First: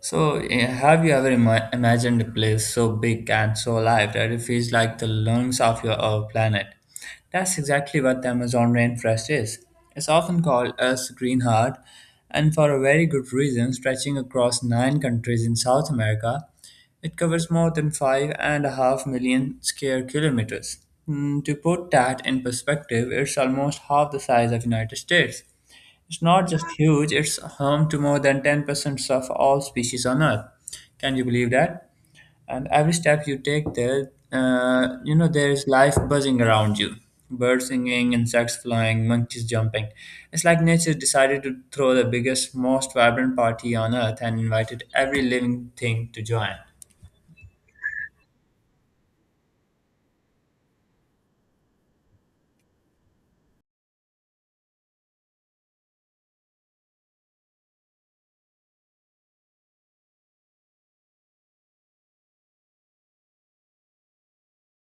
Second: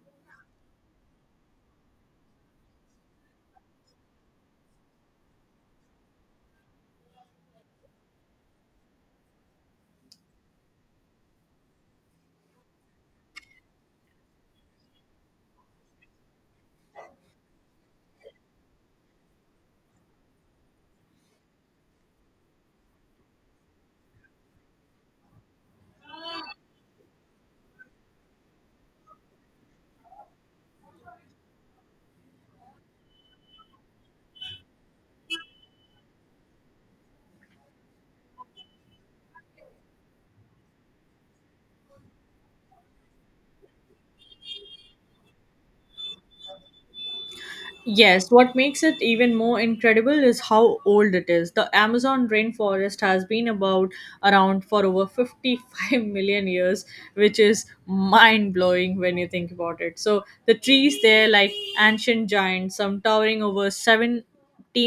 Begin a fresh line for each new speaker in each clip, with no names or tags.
So, have you ever imagined a place so big and so alive that it feels like the lungs of your our planet? That's exactly what the Amazon rainforest is. It's often called Earth's green heart, and for a very good reason, stretching across nine countries in South America, it covers more than 5.5 million square kilometers. To put that in perspective, it's almost half the size of United States. It's not just huge, it's home to more than 10% of all species on Earth. Can you believe that? And every step you take there, there is life buzzing around you. Birds singing, insects flying, monkeys jumping. It's like nature decided to throw the biggest, most vibrant party on Earth and invited every living thing to join.
Yes, what makes it even more incredible is how old it is. The Amazon rainforest has been about around for over 55 million years, which is mind-blowing when you think about it. So the trees there like ancient giants, some towering over 7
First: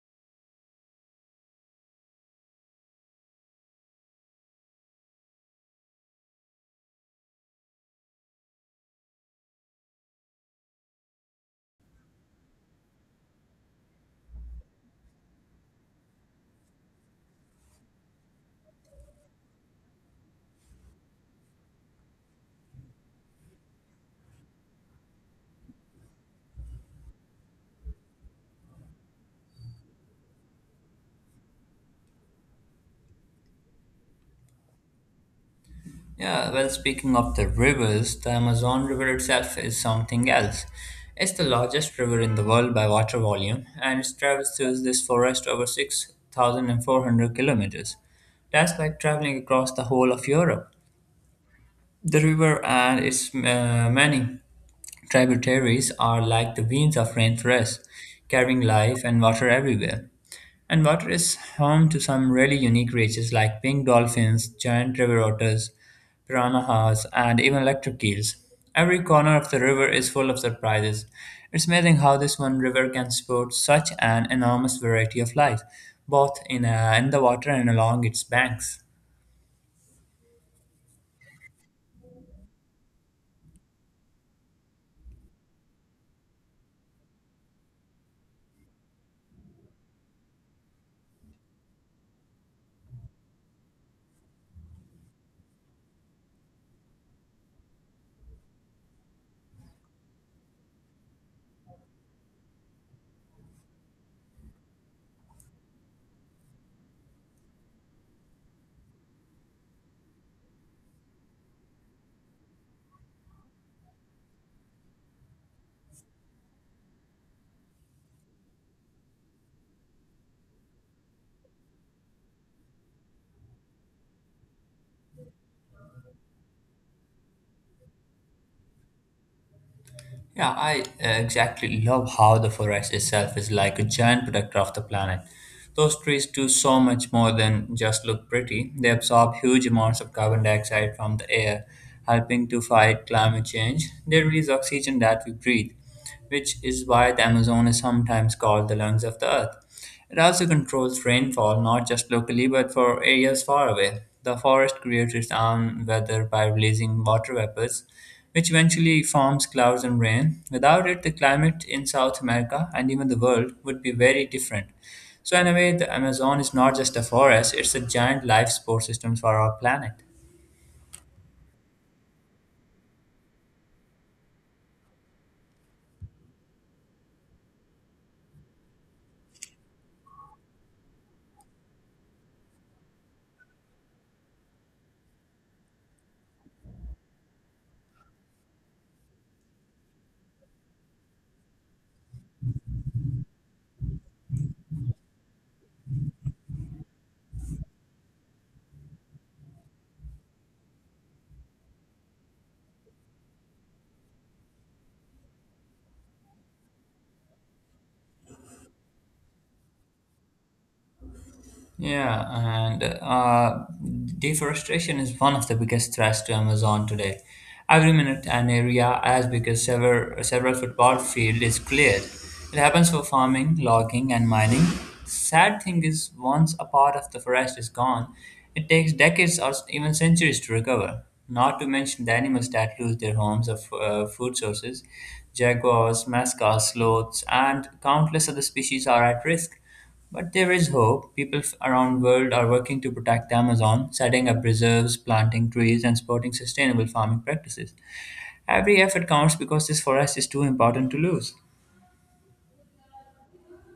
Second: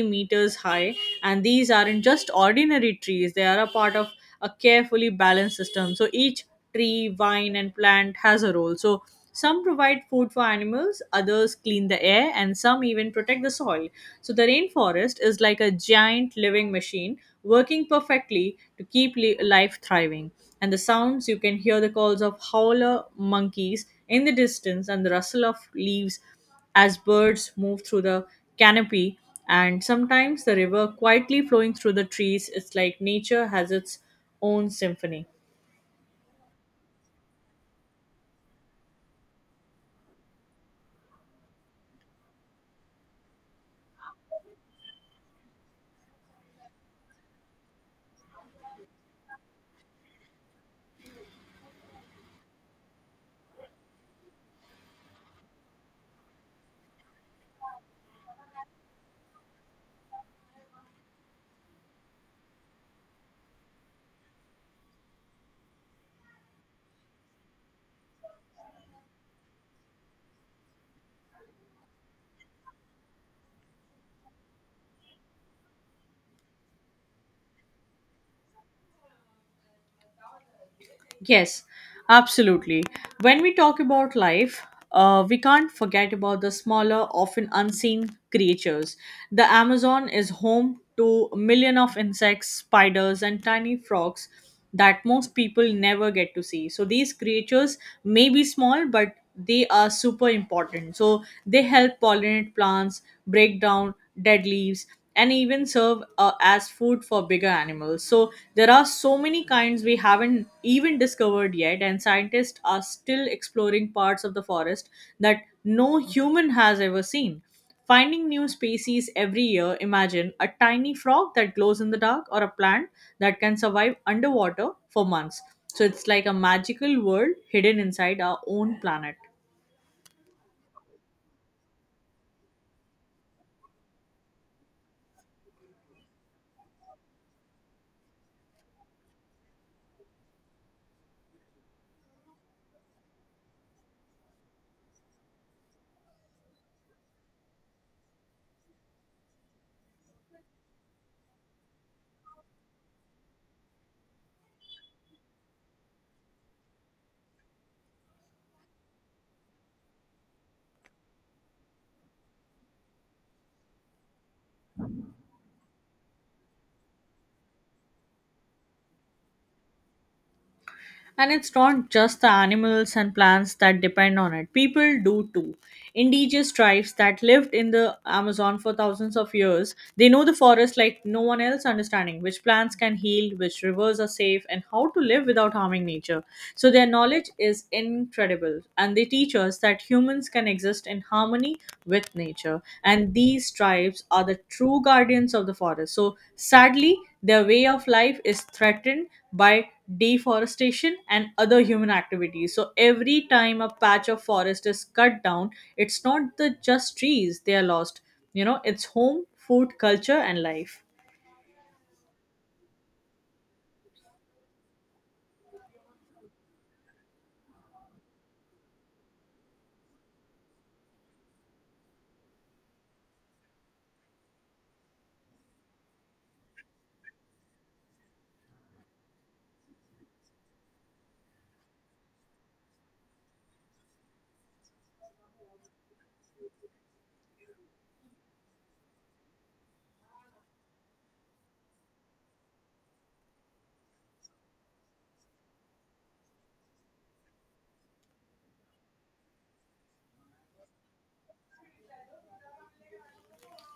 meters high. And these aren't just ordinary trees, they are a part of a carefully balanced system, so each tree, vine and plant has a role. So some provide food for animals, others clean the air, and some even protect the soil. So the rainforest is like a giant living machine working perfectly to keep life thriving. And the sounds, you can hear the calls of howler monkeys in the distance and the rustle of leaves as birds move through the canopy. And sometimes the river quietly flowing through the trees. It's like nature has its own symphony.
Yeah, well, speaking of the rivers, the Amazon River itself is something else. It's the largest river in the world by water volume, and it traverses this forest over 6,400 kilometers. That's like traveling across the whole of Europe. The river and its many tributaries are like the veins of rainforest, carrying life and water everywhere. And water is home to some really unique creatures like pink dolphins, giant river otters, piranhas, and even electric eels. Every corner of the river is full of surprises. It's amazing how this one river can support such an enormous variety of life, both in the water and along its banks.
Yes, absolutely. When we talk about life, we can't forget about the smaller, often unseen creatures. The Amazon is home to a million of insects, spiders, and tiny frogs that most people never get to see. So these creatures may be small, but they are super important. So they help pollinate plants, break down dead leaves, and even serve as food for bigger animals. So there are so many kinds we haven't even discovered yet, and scientists are still exploring parts of the forest that no human has ever seen. Finding new species every year, imagine a tiny frog that glows in the dark or a plant that can survive underwater for months. So it's like a magical world hidden inside our own planet.
Yeah, I exactly love how the forest itself is like a giant protector of the planet. Those trees do so much more than just look pretty. They absorb huge amounts of carbon dioxide from the air, helping to fight climate change. They release oxygen that we breathe, which is why the Amazon is sometimes called the lungs of the earth. It also controls rainfall not just locally but for areas far away. The forest creates its own weather by releasing water vapors, which eventually forms clouds and rain. Without it, the climate in South America and even the world would be very different. So, in a way, the Amazon is not just a forest, it's a giant life support system for our planet.
And it's not just the animals and plants that depend on it, people do too. Indigenous tribes that lived in the Amazon for thousands of years, they know the forest like no one else, understanding which plants can heal, which rivers are safe, and how to live without harming nature. So their knowledge is incredible and they teach us that humans can exist in harmony with nature. And these tribes are the true guardians of the forest. So sadly, their way of life is threatened by deforestation and other human activities. So every time a patch of forest is cut down, it's not the just trees they are lost. You know, it's home, food, culture, and life.
Yeah, and deforestation is one of the biggest threats to Amazon today. Every minute, an area as big as several football field is cleared. It happens for farming, logging, and mining. Sad thing is, once a part of the forest is gone, it takes decades or even centuries to recover. Not to mention the animals that lose their homes or food sources. Jaguars, mascots, sloths, and countless other species are at risk. But there is hope. People around the world are working to protect the Amazon, setting up reserves, planting trees, and supporting sustainable farming practices. Every effort counts because this forest is too important to lose.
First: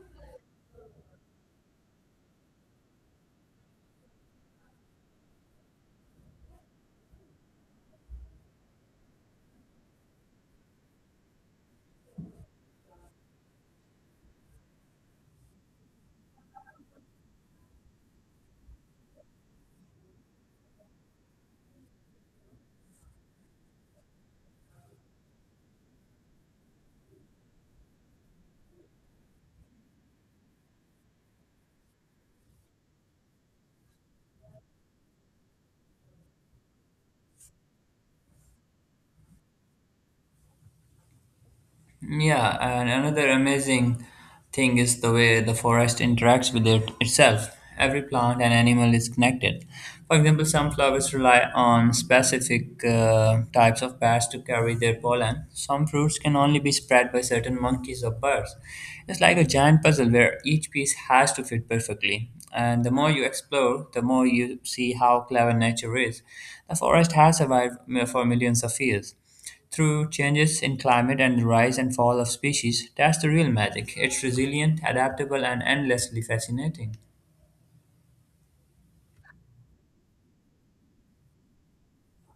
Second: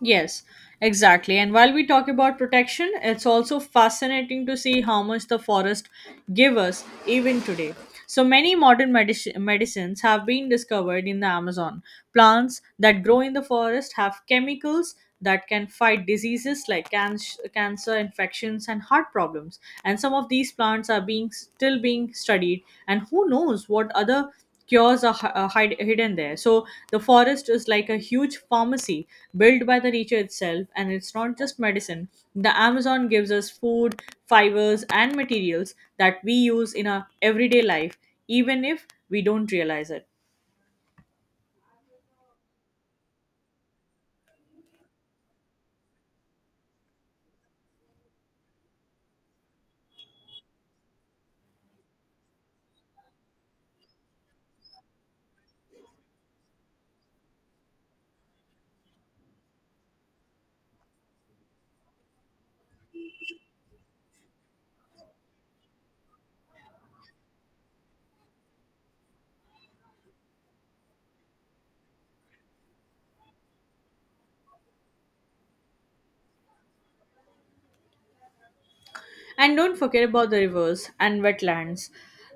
Yes, exactly. And while we talk about protection, it's also fascinating to see how much the forest give us even today. So many modern medicines have been discovered in the Amazon. Plants that grow in the forest have chemicals that can fight diseases like cancer, infections, and heart problems. And some of these plants are being still being studied. And who knows what other cures are hidden there. So the forest is like a huge pharmacy built by the nature itself, and it's not just medicine. The Amazon gives us food, fibers, and materials that we use in our everyday life, even if we don't realize it.
Yeah, and another amazing thing is the way the forest interacts with it itself. Every plant and animal is connected. For example, some flowers rely on specific types of bats to carry their pollen. Some fruits can only be spread by certain monkeys or birds. It's like a giant puzzle where each piece has to fit perfectly. And the more you explore, the more you see how clever nature is. The forest has survived for millions of years. Through changes in climate and the rise and fall of species, that's the real magic. It's resilient, adaptable, and endlessly fascinating.
And don't forget about the rivers and wetlands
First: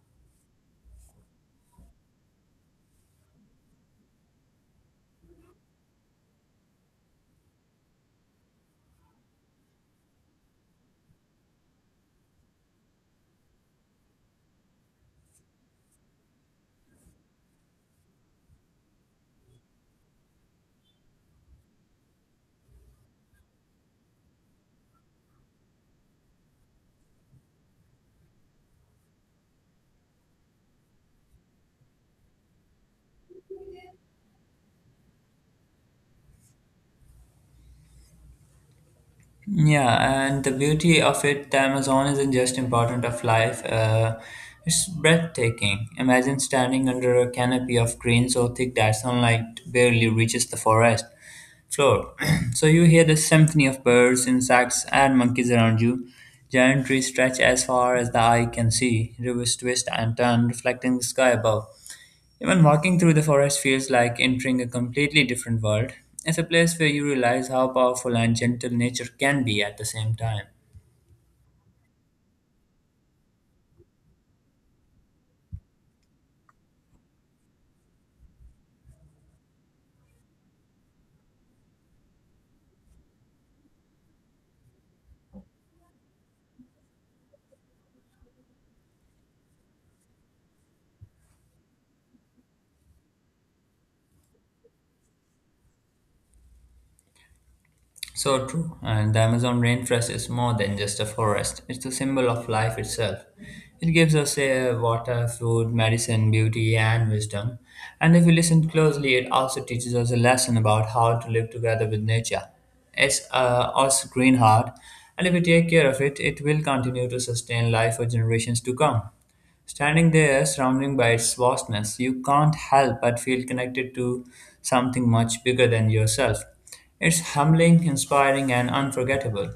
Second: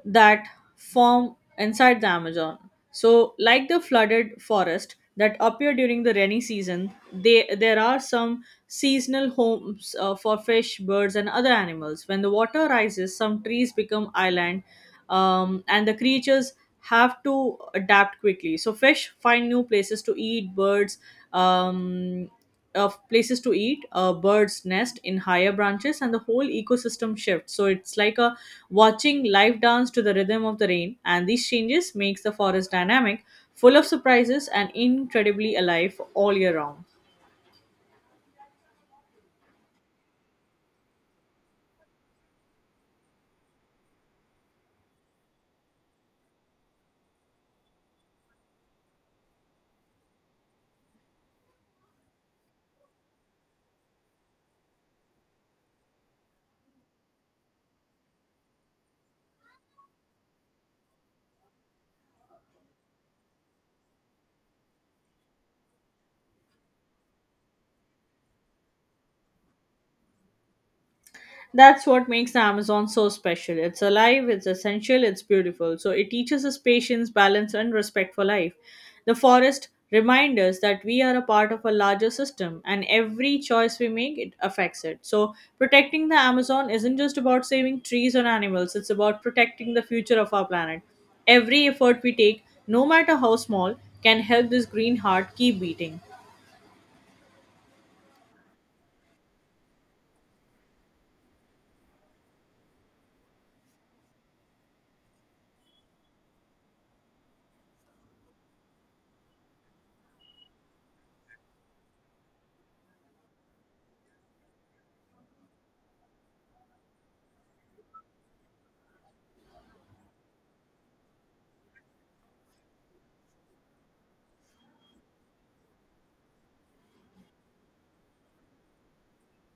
that form inside the Amazon. So, like the flooded forest that appear during the rainy season, there are some seasonal homes for fish, birds, and other animals. When the water rises, some trees become island, and the creatures have to adapt quickly. So, fish find new places to eat, birds. Um, of places to eat, a bird's nest in higher branches, and the whole ecosystem shifts. So it's like a watching life dance to the rhythm of the rain, and these changes makes the forest dynamic, full of surprises, and incredibly alive all year round.
Yeah, and the beauty of it, the Amazon isn't just important of life. It's breathtaking. Imagine standing under a canopy of green so thick that sunlight barely reaches the forest floor. So you hear the symphony of birds, insects, and monkeys around you. Giant trees stretch as far as the eye can see. Rivers twist and turn, reflecting the sky above. Even walking through the forest feels like entering a completely different world. It's a place where you realize how powerful and gentle nature can be at the same time.
That's what makes the Amazon so special. It's alive, it's essential, it's beautiful. So it teaches us patience, balance, and respect for life. The forest reminds us that we are a part of a larger system, and every choice we make, it affects it. So protecting the Amazon isn't just about saving trees or animals, it's about protecting the future of our planet. Every effort we take, no matter how small, can help this green heart keep beating.
So true, and the Amazon rainforest is more than just a forest, it's the symbol of life itself. It gives us air, water, food, medicine, beauty, and wisdom. And if we listen closely, it also teaches us a lesson about how to live together with nature. It's also green heart, and if we take care of it, it will continue to sustain life for generations to come. Standing there, surrounded by its vastness, you can't help but feel connected to something much bigger than yourself. It's humbling, inspiring, and unforgettable.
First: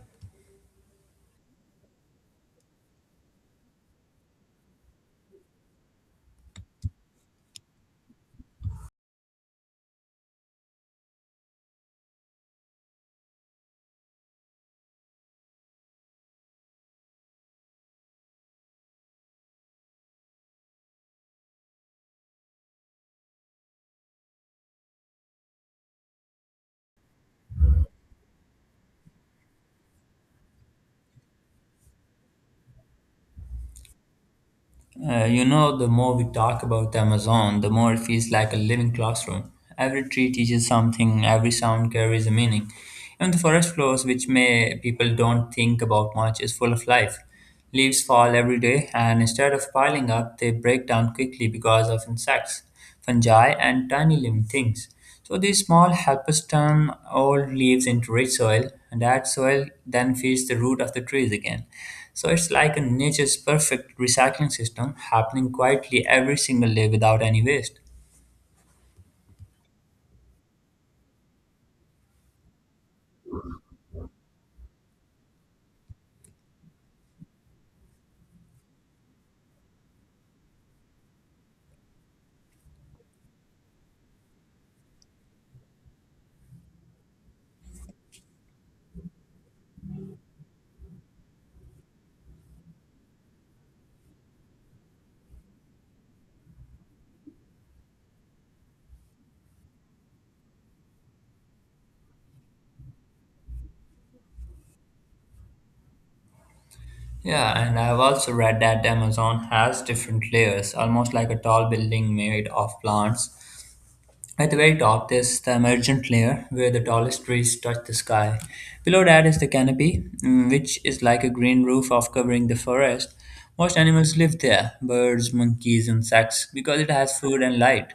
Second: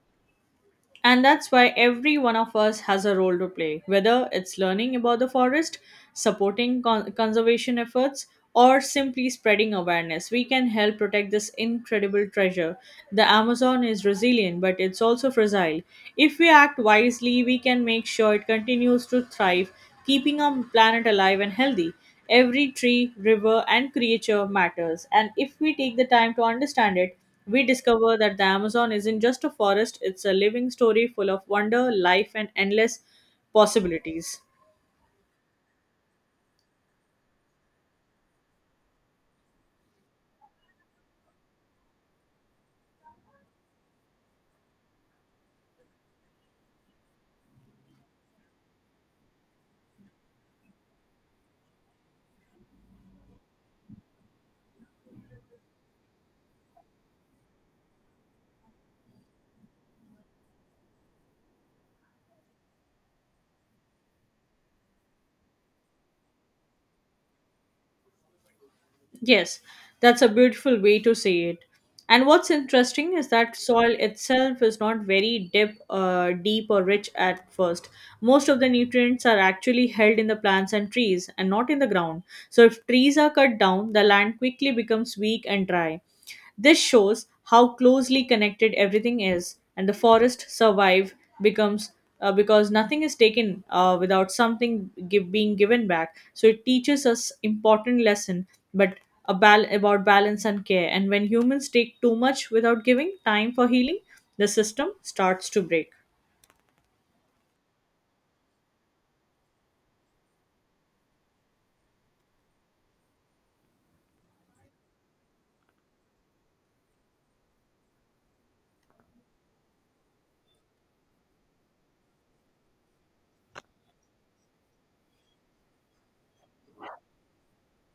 And that's why every one of us has a role to play, whether it's learning about the forest, supporting conservation efforts, or simply spreading awareness. We can help protect this incredible treasure. The Amazon is resilient, but it's also fragile. If we act wisely, we can make sure it continues to thrive, keeping our planet alive and healthy. Every tree, river, and creature matters, and if we take the time to understand it, we discover that the Amazon isn't just a forest, it's a living story full of wonder, life, and endless possibilities.
The more we talk about Amazon, the more it feels like a living classroom. Every tree teaches something, every sound carries a meaning. Even the forest floors, which may people don't think about much, is full of life. Leaves fall every day, and instead of piling up, they break down quickly because of insects, fungi, and tiny living things. So these small helpers turn old leaves into rich soil, and that soil then feeds the root of the trees again. So it's like a nature's perfect recycling system happening quietly every single day without any waste.
Yes, that's a beautiful way to say it. And what's interesting is that soil itself is not very deep, or rich at first. Most of the nutrients are actually held in the plants and trees and not in the ground. So if trees are cut down, the land quickly becomes weak and dry. This shows how closely connected everything is, and the forest survive becomes because nothing is taken without something give, being given back. So it teaches us important lesson, but about balance and care. And when humans take too much without giving time for healing, the system starts to break.
Yeah, and I've also read that the Amazon has different layers, almost like a tall building made of plants. At the very top, there's the emergent layer where the tallest trees touch the sky. Below that is the canopy, which is like a green roof off covering the forest. Most animals live there birds, monkeys, insects because it has food and light.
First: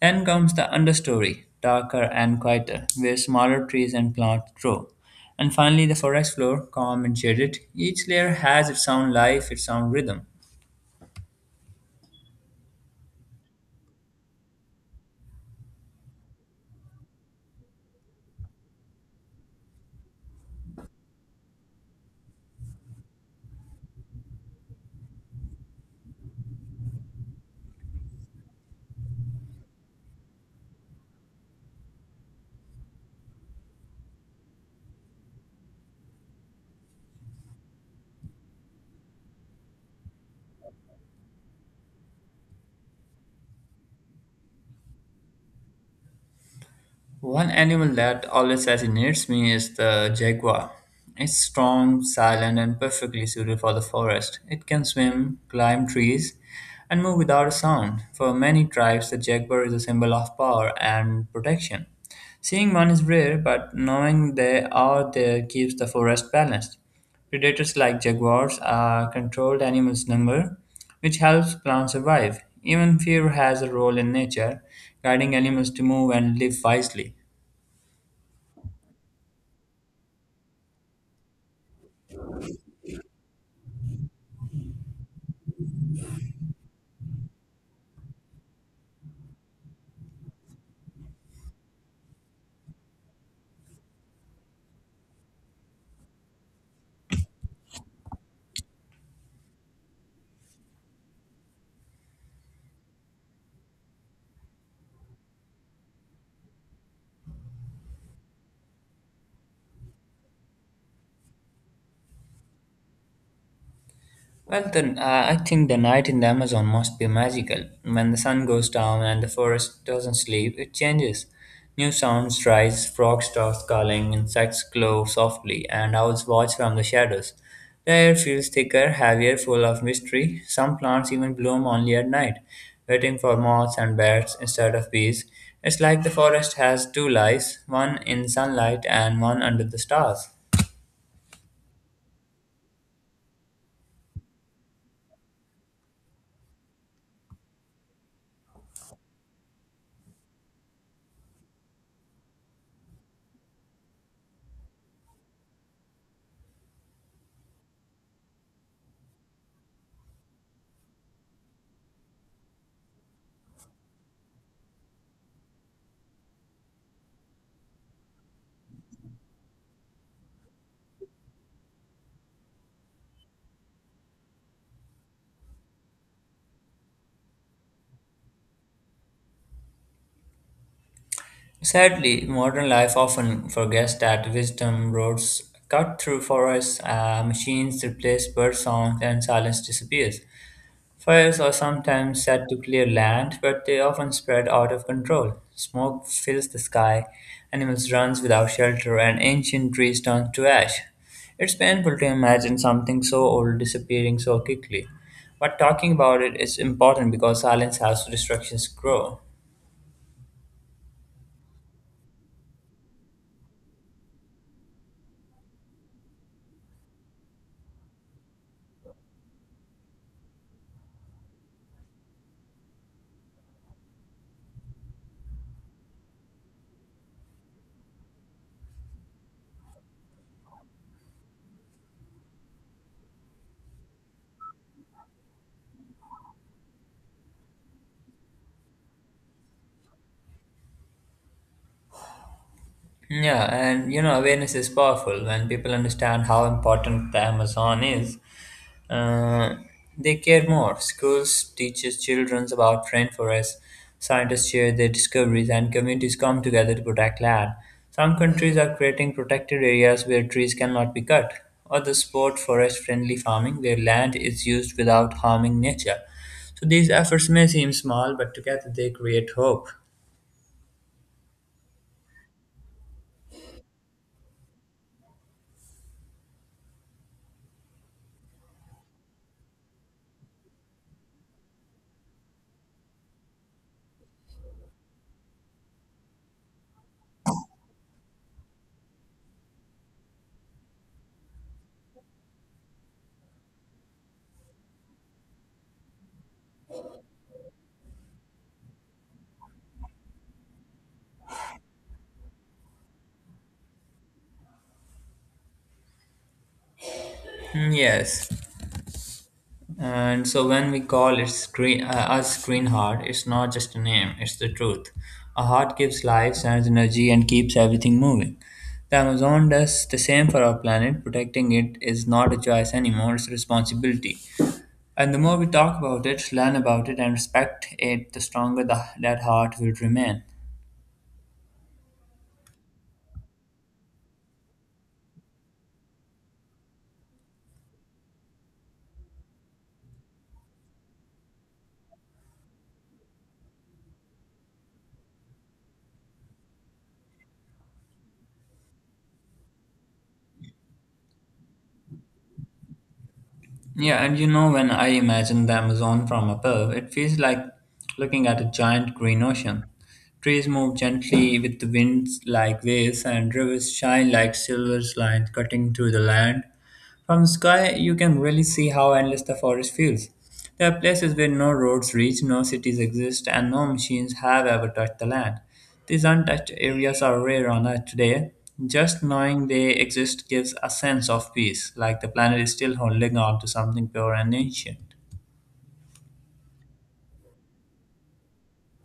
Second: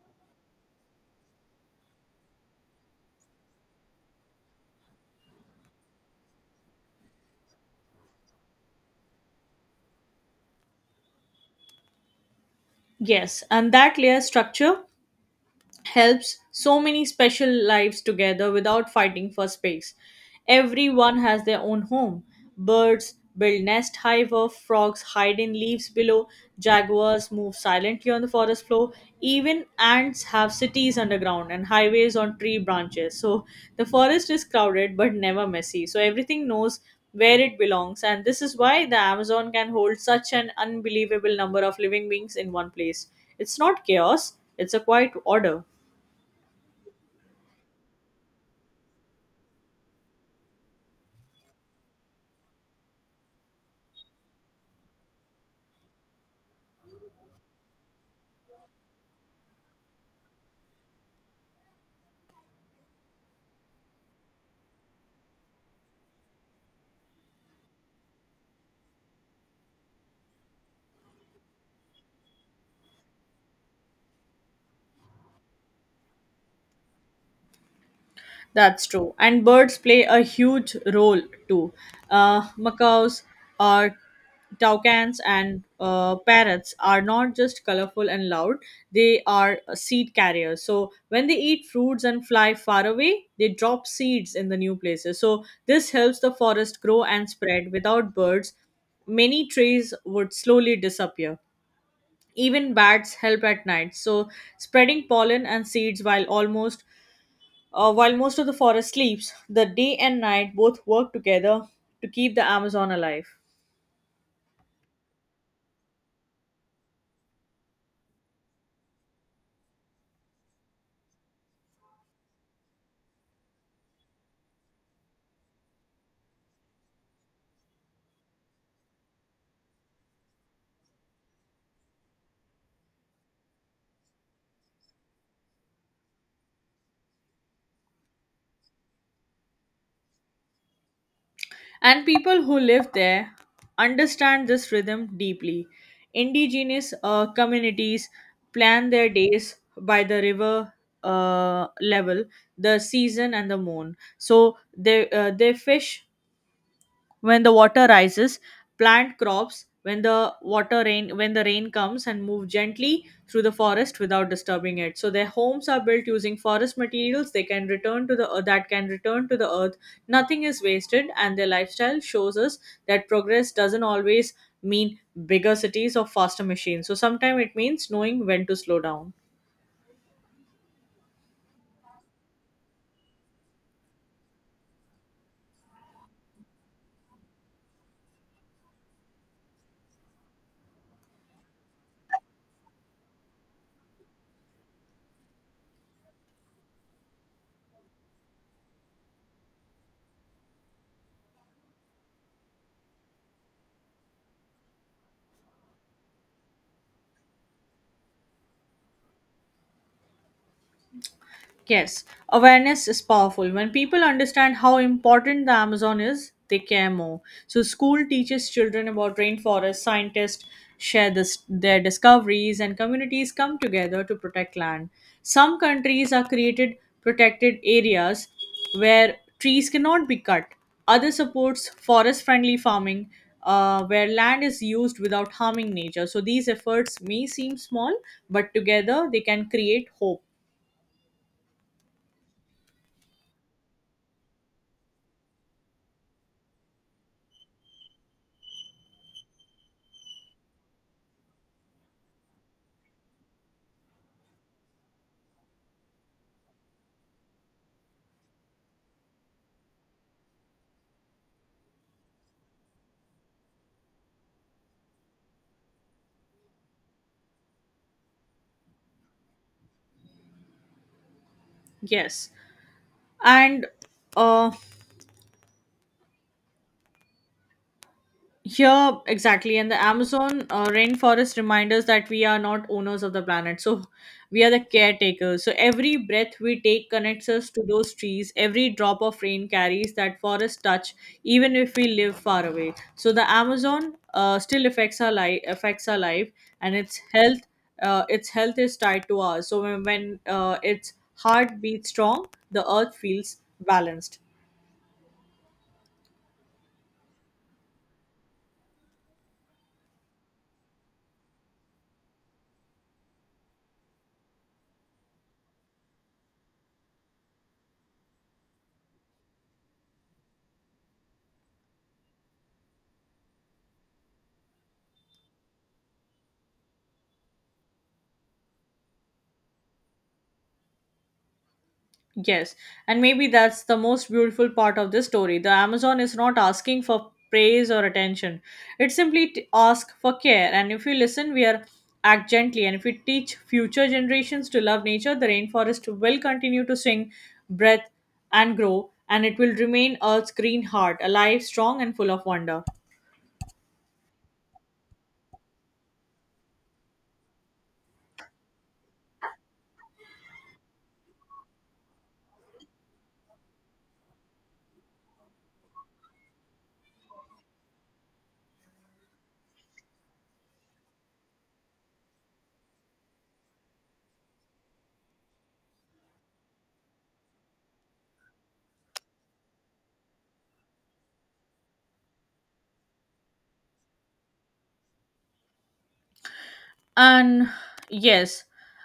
Then comes the understory, darker and quieter, where smaller trees and plants grow. And finally, the forest floor, calm and shaded. Each layer has its own life, its own rhythm.
Yes, and that layer structure helps so many special lives together without fighting for space. Everyone has their own home. Birds build nest hive of frogs hide in leaves below, jaguars move silently on the forest floor, even ants have cities underground and highways on tree branches. So the forest is crowded but never messy. So everything knows where it belongs and this is why the Amazon can hold such an unbelievable number of living beings in one place. It's not chaos, it's a quiet order.
One animal that always fascinates me is the jaguar. It's strong, silent, and perfectly suited for the forest. It can swim, climb trees, and move without a sound. For many tribes, the jaguar is a symbol of power and protection. Seeing one is rare, but knowing they are there keeps the forest balanced. Predators like jaguars are controlled animals' number, which helps plants survive. Even fear has a role in nature, guiding animals to move and live wisely.
That's true. And birds play a huge role too. Macaws, uh, toucans, and parrots are not just colorful and loud, they are seed carriers. So when they eat fruits and fly far away, they drop seeds in the new places. So this helps the forest grow and spread. Without birds, many trees would slowly disappear. Even bats help at night, so spreading pollen and seeds while almost while most of the forest sleeps, the day and night both work together to keep the Amazon alive.
Well, then, I think the night in the Amazon must be magical. When the sun goes down and the forest doesn't sleep, it changes. New sounds rise, frogs start calling, insects glow softly, and owls watch from the shadows. The air feels thicker, heavier, full of mystery. Some plants even bloom only at night, waiting for moths and birds instead of bees. It's like the forest has two lives, one in sunlight and one under the stars.
And people who live there understand this rhythm deeply. Indigenous communities plan their days by the river level, the season, and the moon. So they fish when the water rises, plant crops when the rain comes, and move gently through the forest without disturbing it. So their homes are built using forest materials they can return to the earth that can return to the earth. Nothing is wasted, and their lifestyle shows us that progress doesn't always mean bigger cities or faster machines. So sometimes it means knowing when to slow down.
Sadly, modern life often forgets that wisdom roads cut through forests, machines replace bird songs, and silence disappears. Fires are sometimes set to clear land, but they often spread out of control. Smoke fills the sky, animals runs without shelter, and ancient trees turn to ash. It's painful to imagine something so old disappearing so quickly. But talking about it is important because silence helps destructions grow.
Yes, awareness is powerful. When people understand how important the Amazon is, they care more. So, school teaches children about rainforests, scientists share their discoveries, and communities come together to protect land. Some countries are created protected areas where trees cannot be cut. Other supports forest friendly farming, where land is used without harming nature. So, these efforts may seem small, but together they can create hope.
Yeah, and awareness is powerful. When people understand how important the Amazon is, uh, they care more. Schools teaches children about rainforests, scientists share their discoveries, and communities come together to protect land. Some countries are creating protected areas where trees cannot be cut. Others support forest-friendly farming where land is used without harming nature. So these efforts may seem small, but together they create hope.
Yes. and uh here Exactly. And the amazon rainforest reminds us that we are not owners of the planet, so we are the caretakers. So every breath we take connects us to those trees, every drop of rain carries that forest touch, even if we live far away. So the amazon still affects our life, and its health is tied to ours. So when its heart beats strong, the earth feels balanced.
Mm, yes. And so when we call it screen, us Green Heart, it's not just a name, it's the truth. A heart gives life, sends energy, and keeps everything moving. The Amazon does the same for our planet. Protecting it is not a choice anymore, it's a responsibility. And the more we talk about it, learn about it, and respect it, the stronger that heart will remain.
Yes, and maybe that's the most beautiful part of this story. The Amazon is not asking for praise or attention. It simply asks for care. And if we listen, we are act gently. And if we teach future generations to love nature, the rainforest will continue to sing, breathe, and grow. And it will remain Earth's green heart, alive, strong, and full of wonder.
Yeah, and when I imagine the Amazon from above, it feels like looking at a giant green ocean. Trees move gently with the winds like waves, and rivers shine like silver lines cutting through the land. From the sky, you can really see how endless the forest feels. There are places where no roads reach, no cities exist, and no machines have ever touched the land. These untouched areas are rare on Earth today. Just knowing they exist gives a sense of peace, like the planet is still holding on to something pure and ancient.
And yes,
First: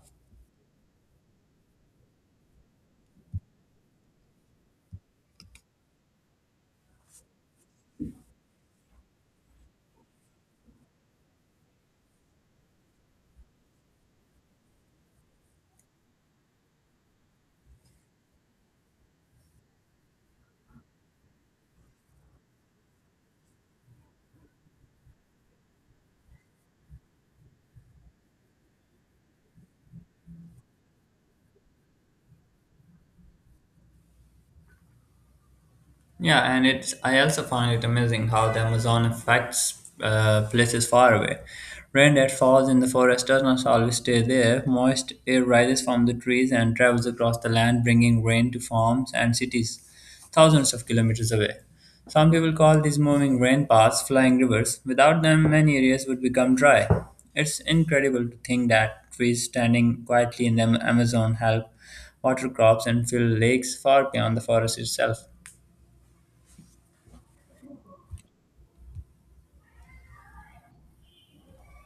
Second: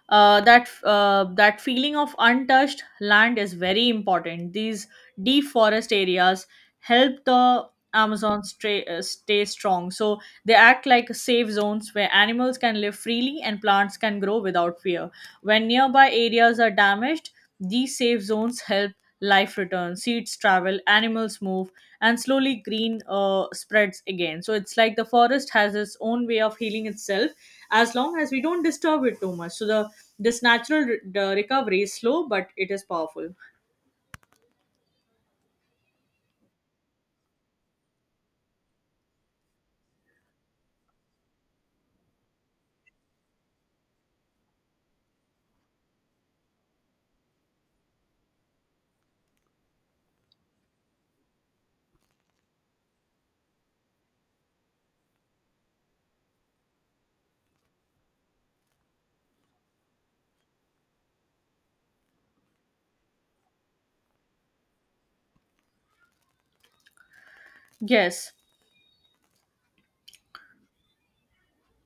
uh, that uh, that feeling of untouched land is very important. These deep forest areas help the stay strong. So they act like safe zones where animals can live freely and plants can grow without fear. When nearby areas are damaged, these safe zones help life return. Seeds travel, animals move, and slowly green spreads again. So it's like the forest has its own way of healing itself as long as we don't disturb it too much. So the this natural the recovery is slow, but it is powerful.
Yeah, and it's I also find it amazing how the Amazon affects places far away. Rain that falls in the forest does not always stay there. Moist air rises from the trees and travels across the land, bringing rain to farms and cities thousands of kilometers away. Some people call these moving rain paths flying rivers. Without them, many areas would become dry. It's incredible to think that trees standing quietly in the Amazon help water crops and fill lakes far beyond the forest itself.
Yes,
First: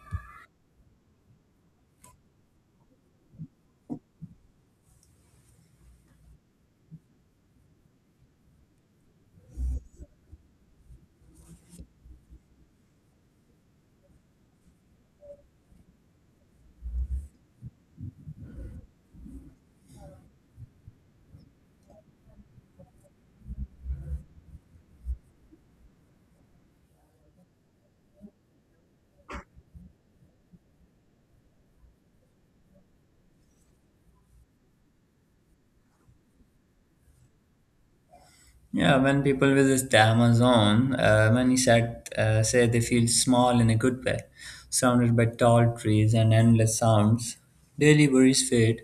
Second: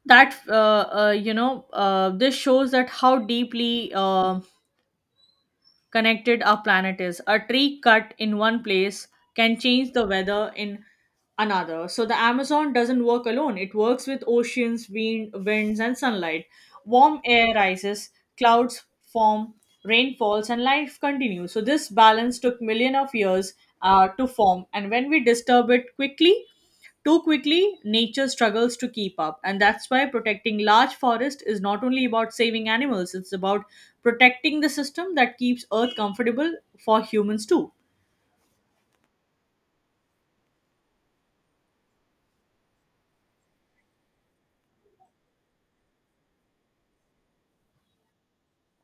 that you know this shows that how deeply connected our planet is. A tree cut in one place can change the weather in another. So the Amazon doesn't work alone. It works with oceans, wind, winds, and sunlight. Warm air rises, clouds form, rain falls, and life continues. So this balance took million of years to form, and when we disturb it quickly, too quickly, nature struggles to keep up, and that's why protecting large forests is not only about saving animals, it's about protecting the system that keeps Earth comfortable for humans too.
Yeah, when people visit the Amazon, many say they feel small in a good way, surrounded by tall trees and endless sounds. Daily worries fade,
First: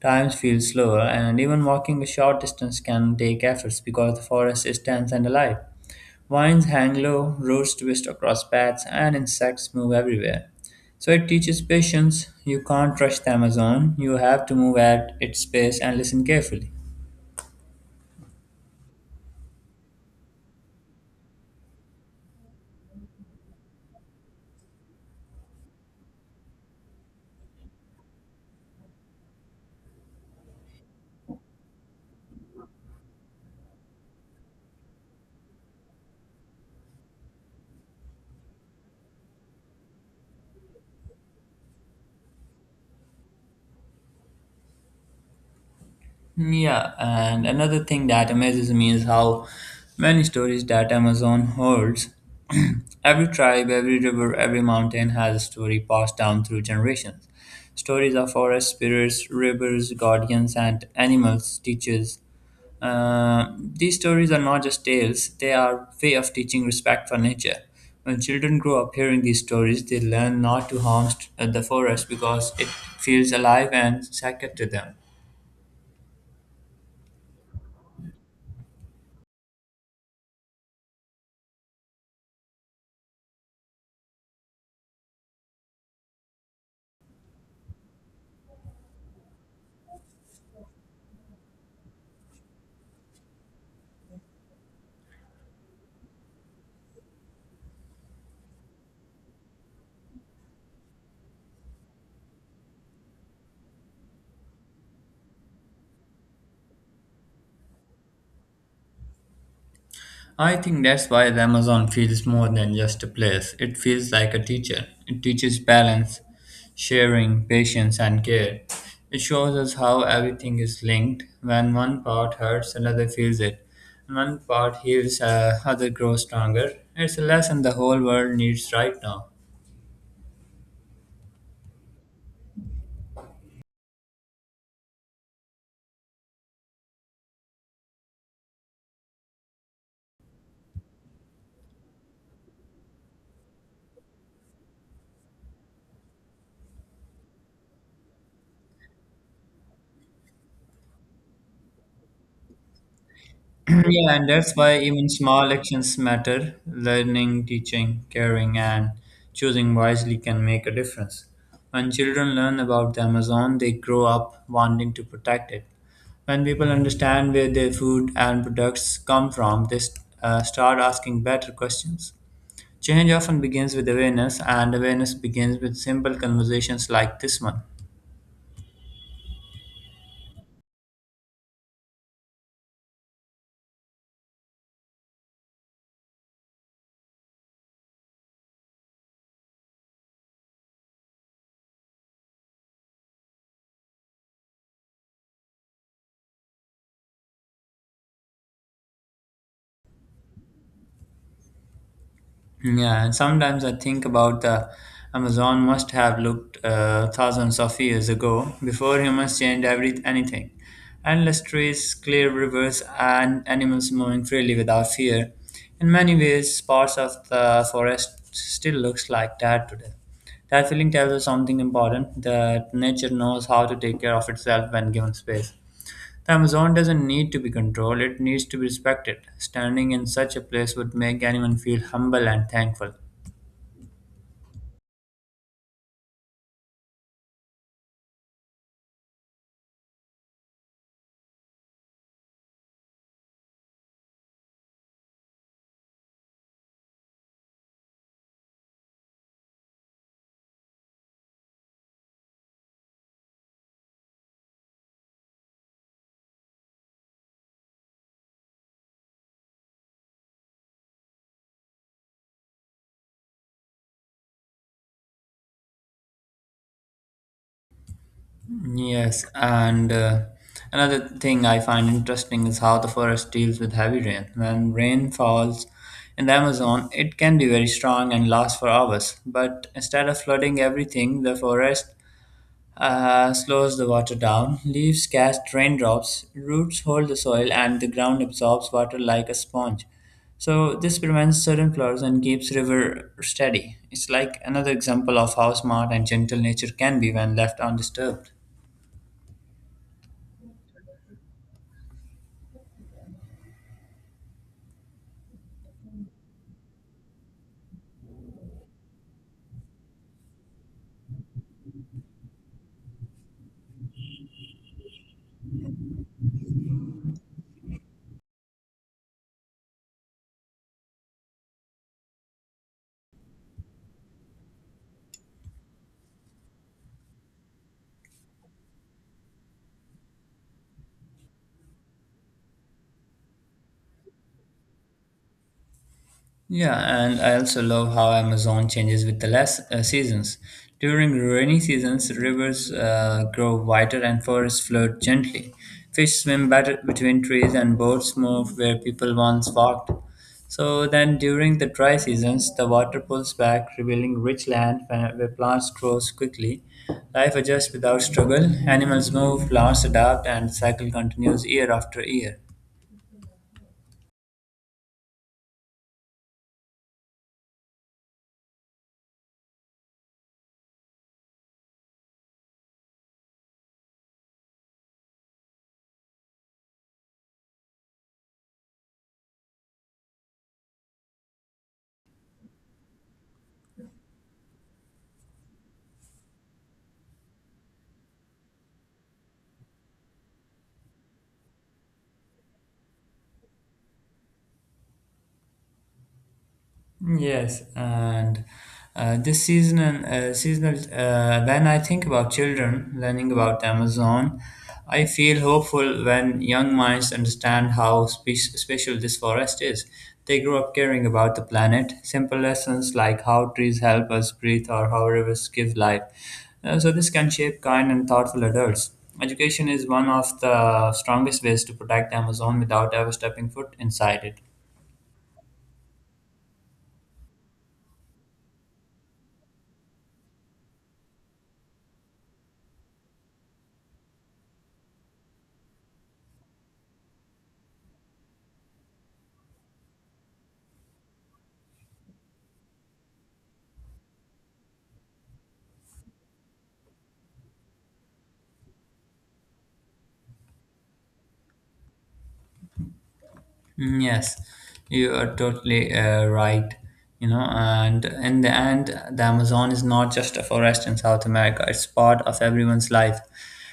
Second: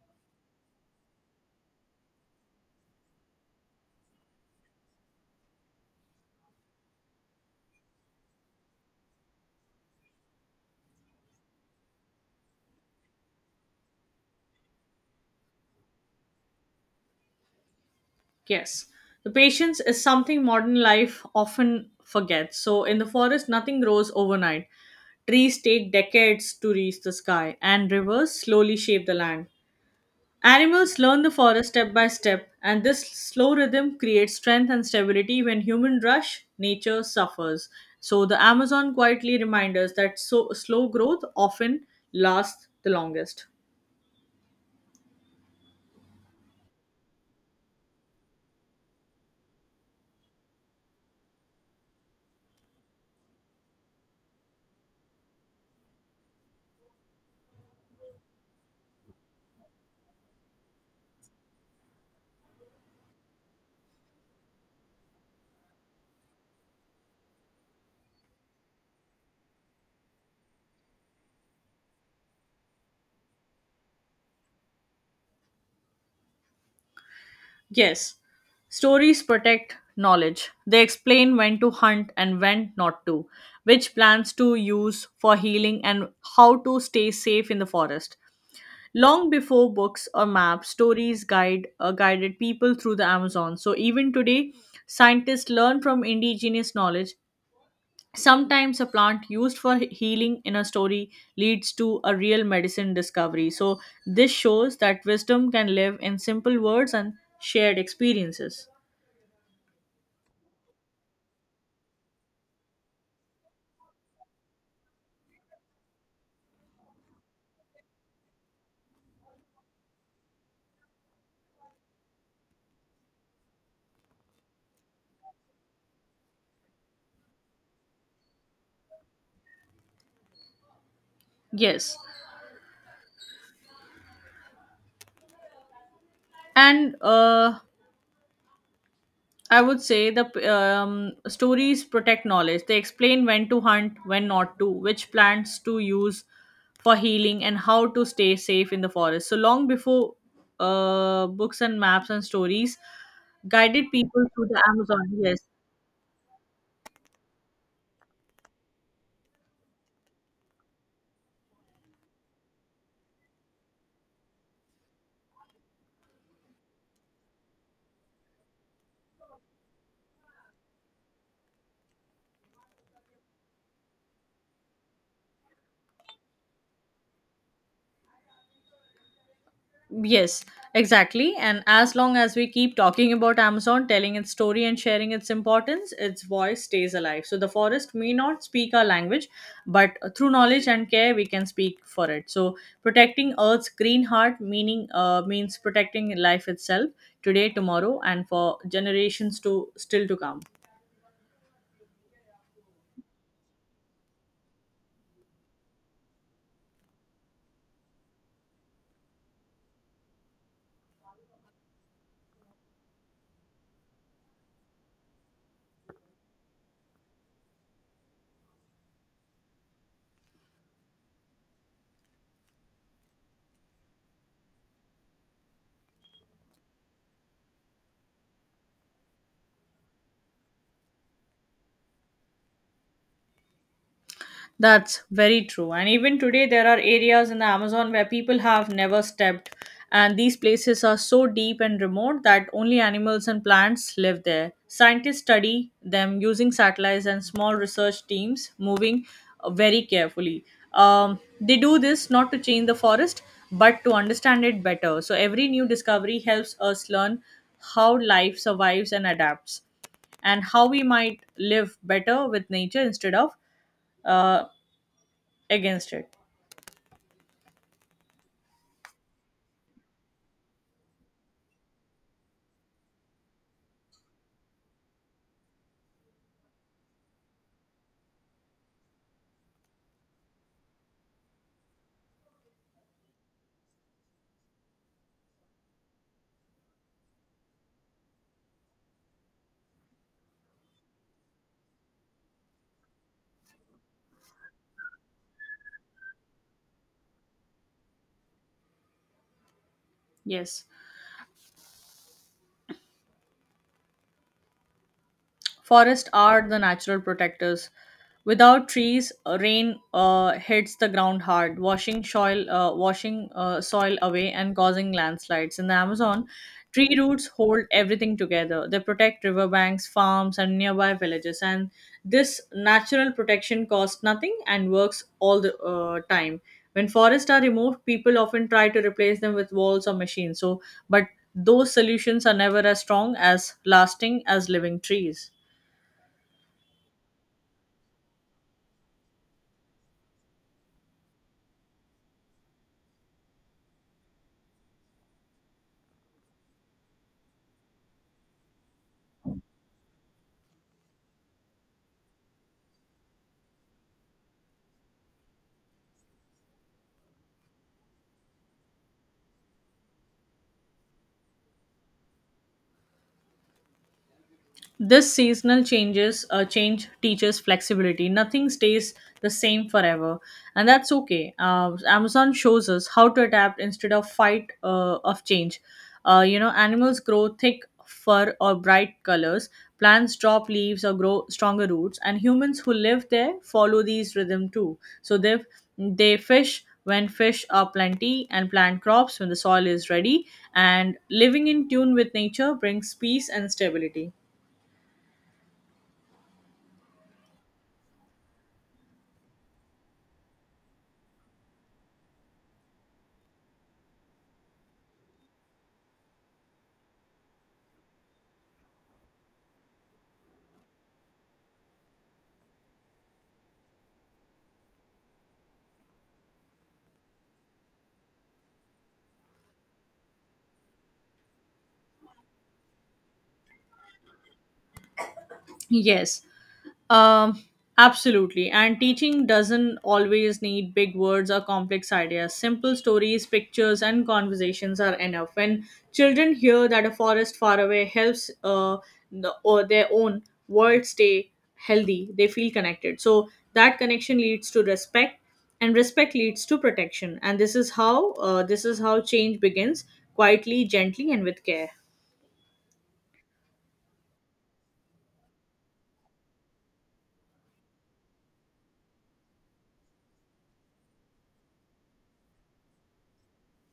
times feel slower, and even walking a short distance can take efforts because the forest is dense and alive. Vines hang low, roads twist across paths, and insects move everywhere. So it teaches patience. You can't rush the Amazon, you have to move at its pace and listen carefully.
Yes. The patience is something modern life often forgets. So, in the forest, nothing grows overnight. Trees take decades to reach the sky, and rivers slowly shape the land. Animals learn the forest step by step, and this slow rhythm creates strength and stability. When humans rush, nature suffers. So, the Amazon quietly reminds us that so, slow growth often lasts the longest.
Yeah, and another thing that amazes me is how many stories that Amazon holds. Every tribe, every river, every mountain has a story passed down through generations. Stories of forest spirits, rivers, guardians, and animals, teachers. These stories are not just tales, they are way of teaching respect for nature. When children grow up hearing these stories, they learn not to harm the forest because it feels alive and sacred to them.
Yes, stories protect knowledge. They explain when to hunt and when not to, which plants to use for healing, and how to stay safe in the forest. Long before books or maps, stories guide guided people through the Amazon. So even today, scientists learn from indigenous knowledge. Sometimes a plant used for healing in a story leads to a real medicine discovery. So this shows that wisdom can live in simple words and shared experiences.
I think that's why the Amazon feels more than just a place. It feels like a teacher. It teaches balance, sharing, patience, and care. It shows us how everything is linked. When one part hurts, another feels it. When one part heals, other grows stronger. It's a lesson the whole world needs right now.
Yes. And I would say the stories protect knowledge. They explain when to hunt, when not to, which plants to use for healing, and how to stay safe in the forest. So long before books and maps and stories guided
Yeah,
people
and
through
that's
the
why
Amazon.
even
Yes,
small actions matter. Learning, teaching, caring, and choosing wisely can make a difference. When children learn about the Amazon, they grow up wanting to protect it. When people understand where their food and products come from, they start asking better questions. Change often begins with awareness, and awareness begins with simple conversations like this one.
Yes, exactly. And as long as we keep talking about Amazon, telling its story and sharing its importance, its voice stays alive. So the forest may not speak our language, but through knowledge and care, we can speak for it. So protecting Earth's green heart, meaning means protecting life itself today, tomorrow, and for generations to still to come.
Yeah, and sometimes I think about the Amazon must have looked thousands of years ago before humans changed every anything. Endless trees, clear rivers, and animals moving freely without fear. In many ways, parts of the forest still looks like that today. That feeling tells us something important that nature knows how to take care of itself when given space. The Amazon doesn't need to be controlled, it needs to be respected. Standing in such a place would make anyone feel humble and thankful.
That's very true. And even today, there are areas in the Amazon where people have never stepped, and these places are so deep and remote that only animals and plants live there. Scientists study them using satellites and small research teams moving very carefully. They do this not to change the forest, but to understand it better. So, every new discovery helps us learn how life survives and adapts, and how we might live better with nature instead of. Uh, Against it.
Yes, and another thing I find interesting is how the forest deals with heavy rain. When rain falls in the Amazon, it can be very strong and last for hours, but instead of flooding everything, the forest slows the water down. Leaves catch raindrops, roots hold the soil, and the ground absorbs water like a sponge. So, this prevents sudden floods and keeps river steady. It's like another example of how smart and gentle nature can be when left undisturbed.
Yes. Forests are the natural protectors. Without trees, rain hits the ground hard, washing soil away and causing landslides. In the Amazon, tree roots hold everything together. They protect riverbanks, farms, and nearby villages. And this natural protection costs nothing and works all the time. When forests are removed, people often try to replace them with walls or machines. So, but those solutions are never as strong as lasting as living trees.
Yeah, and I also love how Amazon changes with the less seasons. During rainy seasons, rivers grow wider and forests flood gently. Fish swim better between trees and boats move where people once walked. So then during the dry seasons, the water pulls back, revealing rich land where plants grow quickly. Life adjusts without struggle, animals move, plants adapt, and the cycle continues year after year.
This seasonal change teaches flexibility. Nothing stays the same forever, and that's okay. Amazon shows us how to adapt instead of fight of change. You know, animals grow thick fur or bright colors. Plants drop leaves or grow stronger roots, and humans who live there follow these rhythm too. So they fish when fish are plenty and plant crops when the soil is ready. And living in tune with nature brings peace and stability.
Yes, and this seasonal seasonal when I think about children learning about the Amazon, I feel hopeful when young minds understand how special this forest is. They grow up caring about the planet. Simple lessons like how trees help us breathe or how rivers give life. So this can shape kind and thoughtful adults. Education is one of the strongest ways to protect the Amazon without ever stepping foot inside it.
Yes, um, absolutely. And teaching doesn't always need big words or complex ideas. Simple stories, pictures, and conversations are enough. When children hear that a forest far away helps or their own world stay healthy, they feel connected. So that connection leads to respect, and respect leads to protection. And this is how change begins quietly, gently, and with care.
Mm, yes, you are totally right. You know, and in the end, the Amazon is not just a forest in South America, it's part of everyone's life.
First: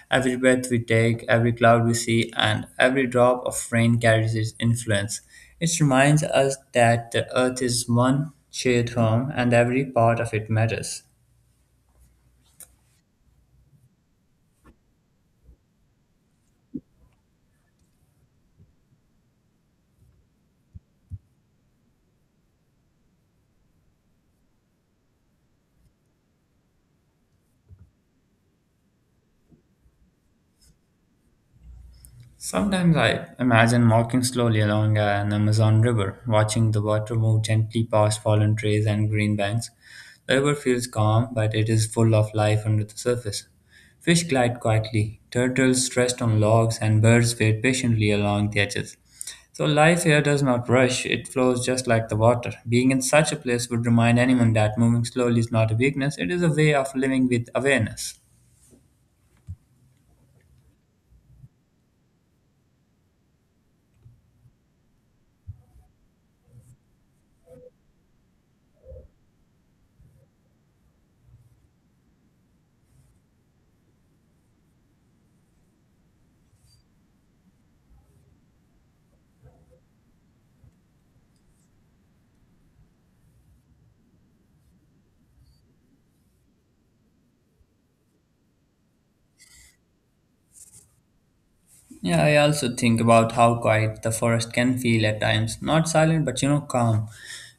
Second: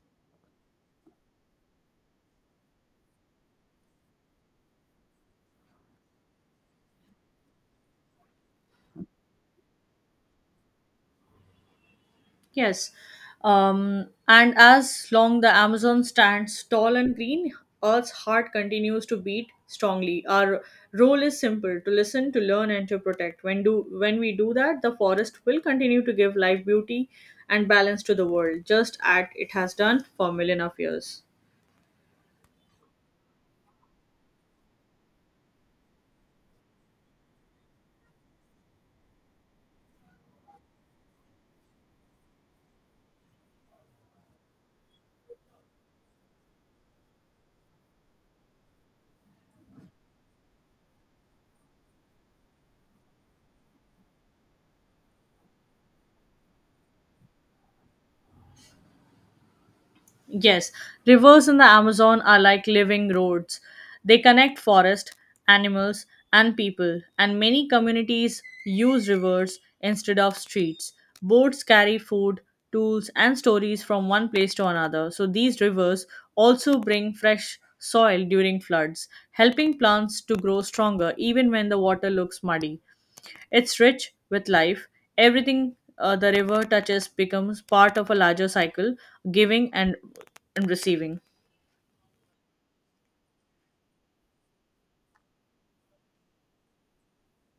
Every breath we take, every cloud we see, and every drop of rain carries its influence. It reminds us that the earth is one shared home and every part of it matters.
Yes. And as long the Amazon stands tall and green, Earth's heart continues to beat strongly. Our role is simple to listen, to learn, and to protect. When we do that, the forest will continue to give life beauty and balance to the world, just as it has done for million of years.
Sometimes I imagine walking slowly along an Amazon river, watching the water move gently past fallen trees and green banks. The river feels calm, but it is full of life under the surface. Fish glide quietly, turtles rest on logs, and birds wait patiently along the edges. So life here does not rush, it flows just like the water. Being in such a place would remind anyone that moving slowly is not a weakness, it is a way of living with awareness.
Yes, rivers in the Amazon are like living roads. They connect forest, animals, and people, and many communities use rivers instead of streets. Boats carry food, tools, and stories from one place to another. So these rivers also bring fresh soil during floods, helping plants to grow stronger even when the water looks muddy. It's rich with life. Everything the river touches becomes part of a larger cycle, giving and receiving.
Yeah, I also think about how quiet the forest can feel at times. Not silent, but you know, calm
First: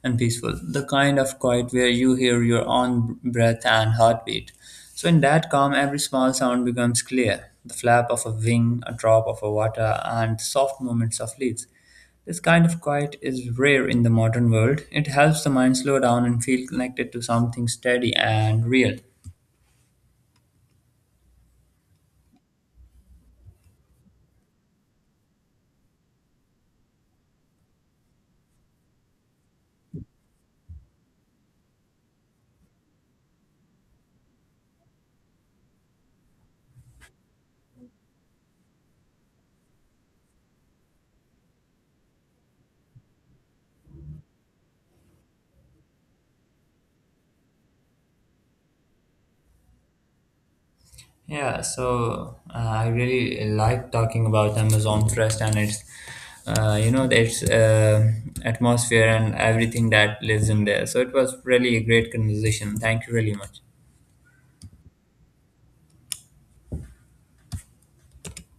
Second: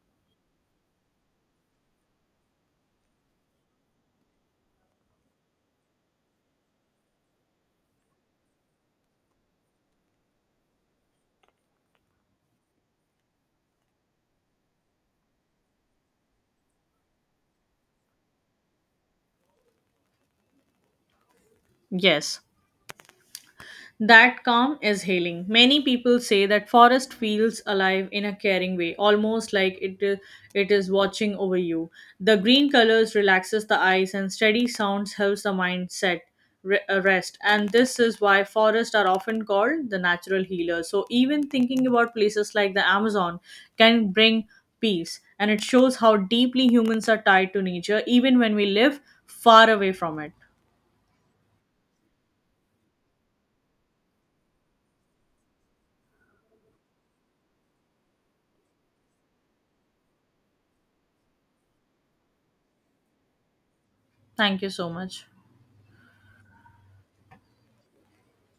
and peaceful. The kind of quiet where you hear your own breath and heartbeat. So, in that calm, every small sound becomes clear the flap of a wing, a drop of a water, and soft movements of leaves. This kind of quiet is rare in the modern world. It helps the mind slow down and feel connected to something steady and real.
Yes. That calm is healing. Many people say that forest feels alive in a caring way, almost it is watching over you. The green colors relaxes the eyes and steady sounds helps the mind rest. And this is why forests are often called the natural healer. So even thinking about places like the Amazon can bring peace and it shows how deeply humans are tied to nature even when we live far away from it.
I really like talking about Amazon Forest and its atmosphere and everything that lives in there. So it was really a great conversation. Thank you really much.
Thank you so much.